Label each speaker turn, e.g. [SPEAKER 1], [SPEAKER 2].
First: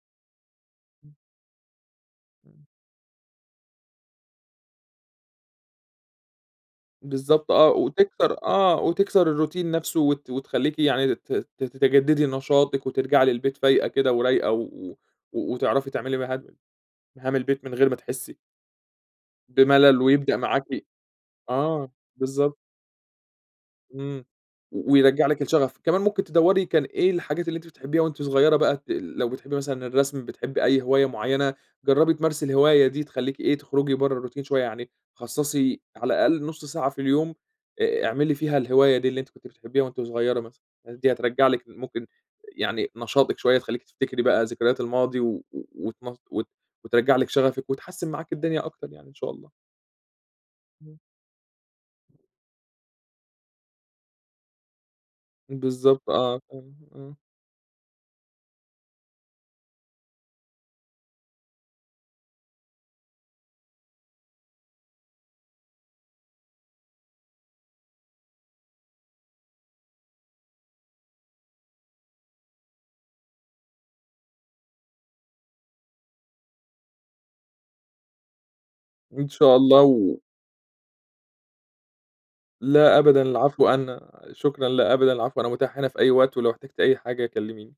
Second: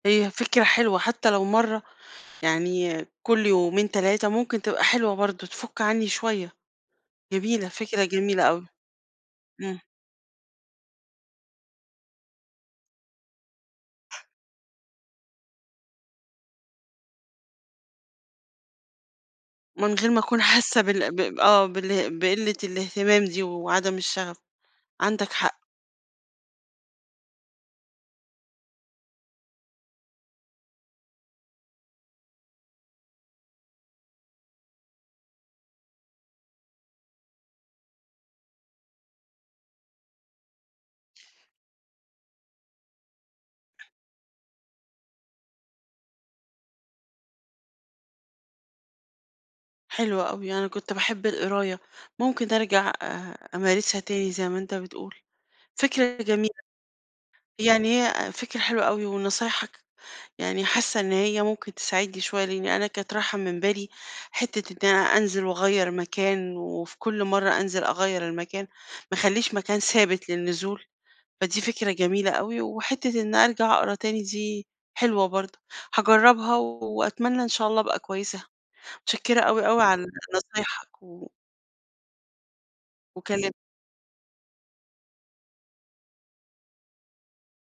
[SPEAKER 1] هي فكرة حلوة، حتى لو مرّة
[SPEAKER 2] إمم.
[SPEAKER 1] يعني كل يومين، 3، ممكن تبقى حلوة برضه، تفُك عنّي شوية،
[SPEAKER 2] بالضبط
[SPEAKER 1] جميلة،
[SPEAKER 2] آه،
[SPEAKER 1] فكرة
[SPEAKER 2] وتكسر
[SPEAKER 1] جميلة أوي.
[SPEAKER 2] آه، وتكسر الروتين
[SPEAKER 1] إمم.
[SPEAKER 2] نفسه وت وتخليكِ يعني ت ت تتجددي نشاطِك وترجعي للبيت فايقة كده ورايقة، و و وتعرفي تعملي مهام مهام البيت من غير ما تحسي
[SPEAKER 1] من
[SPEAKER 2] بملل،
[SPEAKER 1] غير ما
[SPEAKER 2] ويبدأ
[SPEAKER 1] اكون
[SPEAKER 2] معاكِ
[SPEAKER 1] حاسة بالأ ب ب آه،
[SPEAKER 2] آه
[SPEAKER 1] باله بقلة
[SPEAKER 2] بالضبط.
[SPEAKER 1] الاهتمام دي وعدم
[SPEAKER 2] إمم
[SPEAKER 1] الشغف،
[SPEAKER 2] و ويرجع
[SPEAKER 1] عندك
[SPEAKER 2] لِك
[SPEAKER 1] حق.
[SPEAKER 2] الشغف. كمان ممكن تدوري كان إيه الحاجات اللي أنتِ بتحبيها وأنتِ صغيّرة بقى ت ال لو بتحبي مثلًا الرسم بتحبي أي هواية معيّنة جرّبي تمارسي الهواية دي، تخليكِ إيه، تخرجي برّا الروتين شوية، يعني خصصي على الأقل نُص ساعة في اليوم آآ، اعملي فيها الهواية دي اللي أنتِ كنتِ بتحبيها وأنتِ صغيّرة مثلًا، الحاجات دي هترجع لِك ال ممكن يعني نشاطِك شوية، تخليكِ تفتكري بقى ذكريات الماضي و و وت مص وت وترجع لِك شغفِك وتحسن معاكِ الدنيا أكتر يعني، إن شاء الله.
[SPEAKER 1] حلوة أوي، أنا كنت
[SPEAKER 2] إمم.
[SPEAKER 1] باحب القراية، ممكن أرجع أ أمارسها تاني زي ما أنت بتقول،
[SPEAKER 2] بالضبط
[SPEAKER 1] فكرة
[SPEAKER 2] آه،
[SPEAKER 1] جميلة،
[SPEAKER 2] فاهم، آه.
[SPEAKER 1] يعني هي أ فكرة حلوة أوي ونصايحك يعني حاسة إن هي ممكن تساعدني شوية، لإني أنا كانت رايحة من بالي حتة إني أنزل واغير مكان، وفي كل مرّة أنزل أغيّر المكان، ما اخليش مكان ثابت للنزول، فدي فكرة جميلة أوي، وحتة إني أرجع اقرا تاني دي حلوة برضه، هاجرّبها وأتمنى إن شاء الله أبقى كويسة،
[SPEAKER 2] إن
[SPEAKER 1] متشكرة
[SPEAKER 2] شاء
[SPEAKER 1] أوي،
[SPEAKER 2] الله
[SPEAKER 1] أوي، على
[SPEAKER 2] و
[SPEAKER 1] نصايحك و
[SPEAKER 2] لا أبدًا
[SPEAKER 1] وكلم
[SPEAKER 2] العفو، أنا شكرًا، لا أبدا العفو، أنا متاح هنا في أي وقت، ولو احتجتِ أي حاجة كلميني.